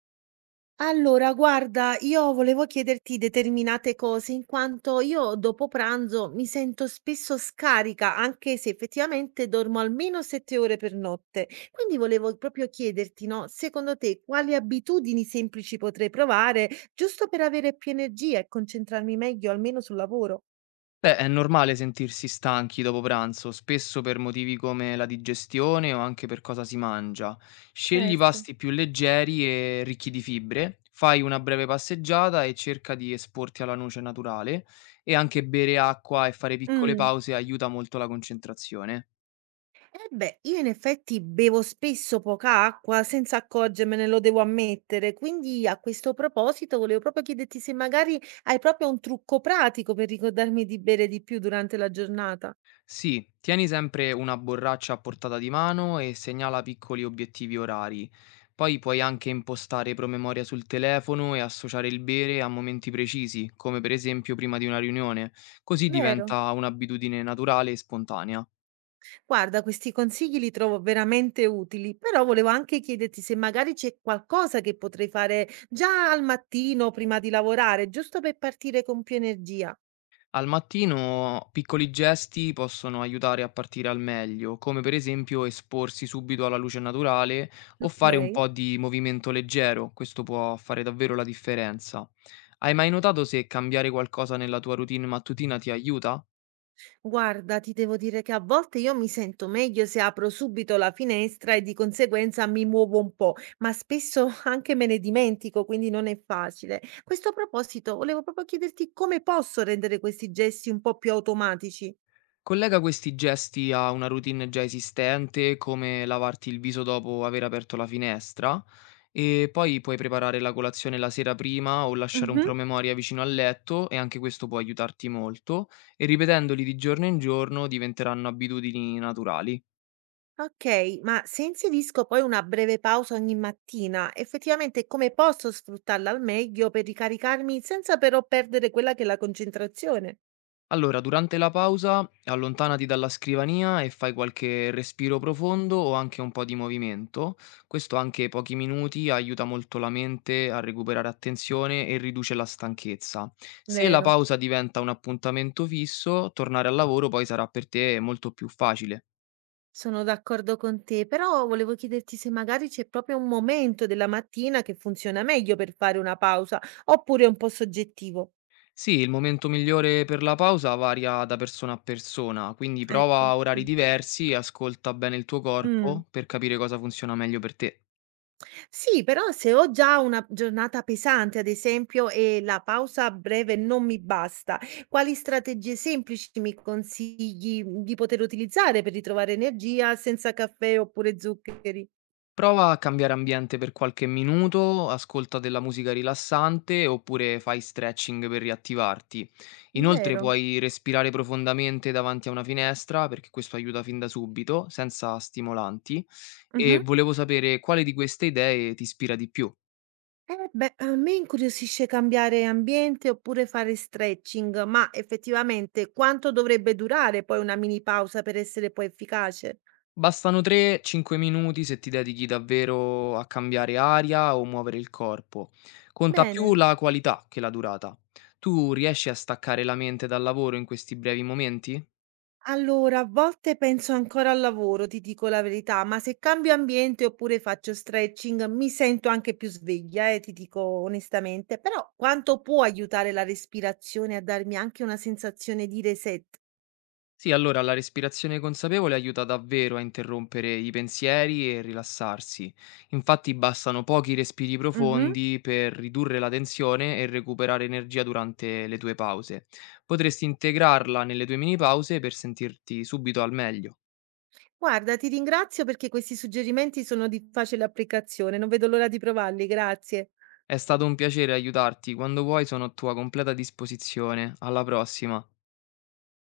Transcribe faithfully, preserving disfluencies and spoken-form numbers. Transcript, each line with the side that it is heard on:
right: Allora, guarda, io volevo chiederti determinate cose in quanto io dopo pranzo mi sento spesso scarica, anche se effettivamente dormo almeno sette ore per notte. Quindi volevo proprio chiederti, no, secondo te quali abitudini semplici potrei provare giusto per avere più energia e concentrarmi meglio almeno sul lavoro?
left: Beh, è normale sentirsi stanchi dopo pranzo, spesso per motivi come la digestione o anche per cosa si mangia. Scegli
right: Certo.
left: pasti più leggeri e ricchi di fibre, fai una breve passeggiata e cerca di esporti alla luce naturale e anche bere acqua e fare piccole
right: Mm.
left: pause aiuta molto la concentrazione.
right: Eh beh, io in effetti bevo spesso poca acqua senza accorgermene, lo devo ammettere. Quindi a questo proposito volevo proprio chiederti se magari hai proprio un trucco pratico per ricordarmi di bere di più durante la giornata.
left: Sì, tieni sempre una borraccia a portata di mano e segnala piccoli obiettivi orari. Poi puoi anche impostare promemoria sul telefono e associare il bere a momenti precisi, come per esempio prima di una riunione, così
right: Vero?
left: diventa un'abitudine naturale e spontanea.
right: Guarda, questi consigli li trovo veramente utili, però volevo anche chiederti se magari c'è qualcosa che potrei fare già al mattino prima di lavorare, giusto per partire con più energia.
left: Al mattino piccoli gesti possono aiutare a partire al meglio, come per esempio esporsi subito alla luce naturale o fare un
right: Ok.
left: po' di movimento leggero; questo può fare davvero la differenza. Hai mai notato se cambiare qualcosa nella tua routine mattutina ti aiuta?
right: Guarda, ti devo dire che a volte io mi sento meglio se apro subito la finestra e di conseguenza mi muovo un po', ma spesso anche me ne dimentico, quindi non è facile. Questo a questo proposito, volevo proprio chiederti come posso rendere questi gesti un po' più automatici.
left: Collega questi gesti a una routine già esistente, come lavarti il viso dopo aver aperto la finestra, e poi puoi preparare la colazione la sera prima o lasciare un
right: Mhm.
left: promemoria vicino al letto e anche questo può aiutarti molto, e ripetendoli di giorno in giorno diventeranno abitudini naturali.
right: Ok, ma se inserisco poi una breve pausa ogni mattina, effettivamente come posso sfruttarla al meglio per ricaricarmi senza però perdere quella che è la concentrazione?
left: Allora, durante la pausa allontanati dalla scrivania e fai qualche respiro profondo o anche un po' di movimento. Questo anche pochi minuti aiuta molto la mente a recuperare attenzione e riduce la stanchezza. Se la
right: Vero.
left: pausa diventa un appuntamento fisso, tornare al lavoro poi sarà per te molto più facile.
right: Sono d'accordo con te, però volevo chiederti se magari c'è proprio un momento della mattina che funziona meglio per fare una pausa, oppure è un po' soggettivo.
left: Sì, il momento migliore per la pausa varia da persona a persona, quindi
right: Ecco,
left: prova orari
right: sì.
left: diversi e ascolta bene il tuo
right: Mm.
left: corpo per capire cosa funziona meglio per te.
right: Sì, però se ho già una giornata pesante, ad esempio, e la pausa breve non mi basta, quali strategie semplici mi consigli mm, di poter utilizzare per ritrovare energia senza caffè oppure zuccheri?
left: Prova a cambiare ambiente per qualche minuto, ascolta della musica rilassante oppure fai stretching per riattivarti. Inoltre
right: Vero?
left: puoi respirare profondamente davanti a una finestra, perché questo aiuta fin da subito, senza stimolanti. E volevo sapere quale di queste idee ti ispira di più.
right: Eh beh, a me incuriosisce cambiare ambiente oppure fare stretching, ma effettivamente quanto dovrebbe durare poi una mini pausa per essere poi efficace?
left: Bastano tre a cinque minuti se ti dedichi davvero a cambiare aria o muovere il corpo. Conta più
right: Bene.
left: la qualità che la durata. Tu riesci a staccare la mente dal lavoro in questi brevi momenti?
right: Allora, a volte penso ancora al lavoro, ti dico la verità, ma se cambio ambiente oppure faccio stretching, mi sento anche più sveglia, eh, ti dico onestamente, però quanto può aiutare la respirazione a darmi anche una sensazione di reset?
left: Sì, allora la respirazione consapevole aiuta davvero a interrompere i pensieri e rilassarsi. Infatti bastano pochi respiri profondi per ridurre la tensione e recuperare energia durante le tue pause. Potresti integrarla nelle tue mini pause per sentirti subito al meglio.
right: Guarda, ti ringrazio perché questi suggerimenti sono di facile applicazione, non vedo l'ora di provarli, grazie.
left: È stato un piacere aiutarti, quando vuoi sono a tua completa disposizione. Alla prossima.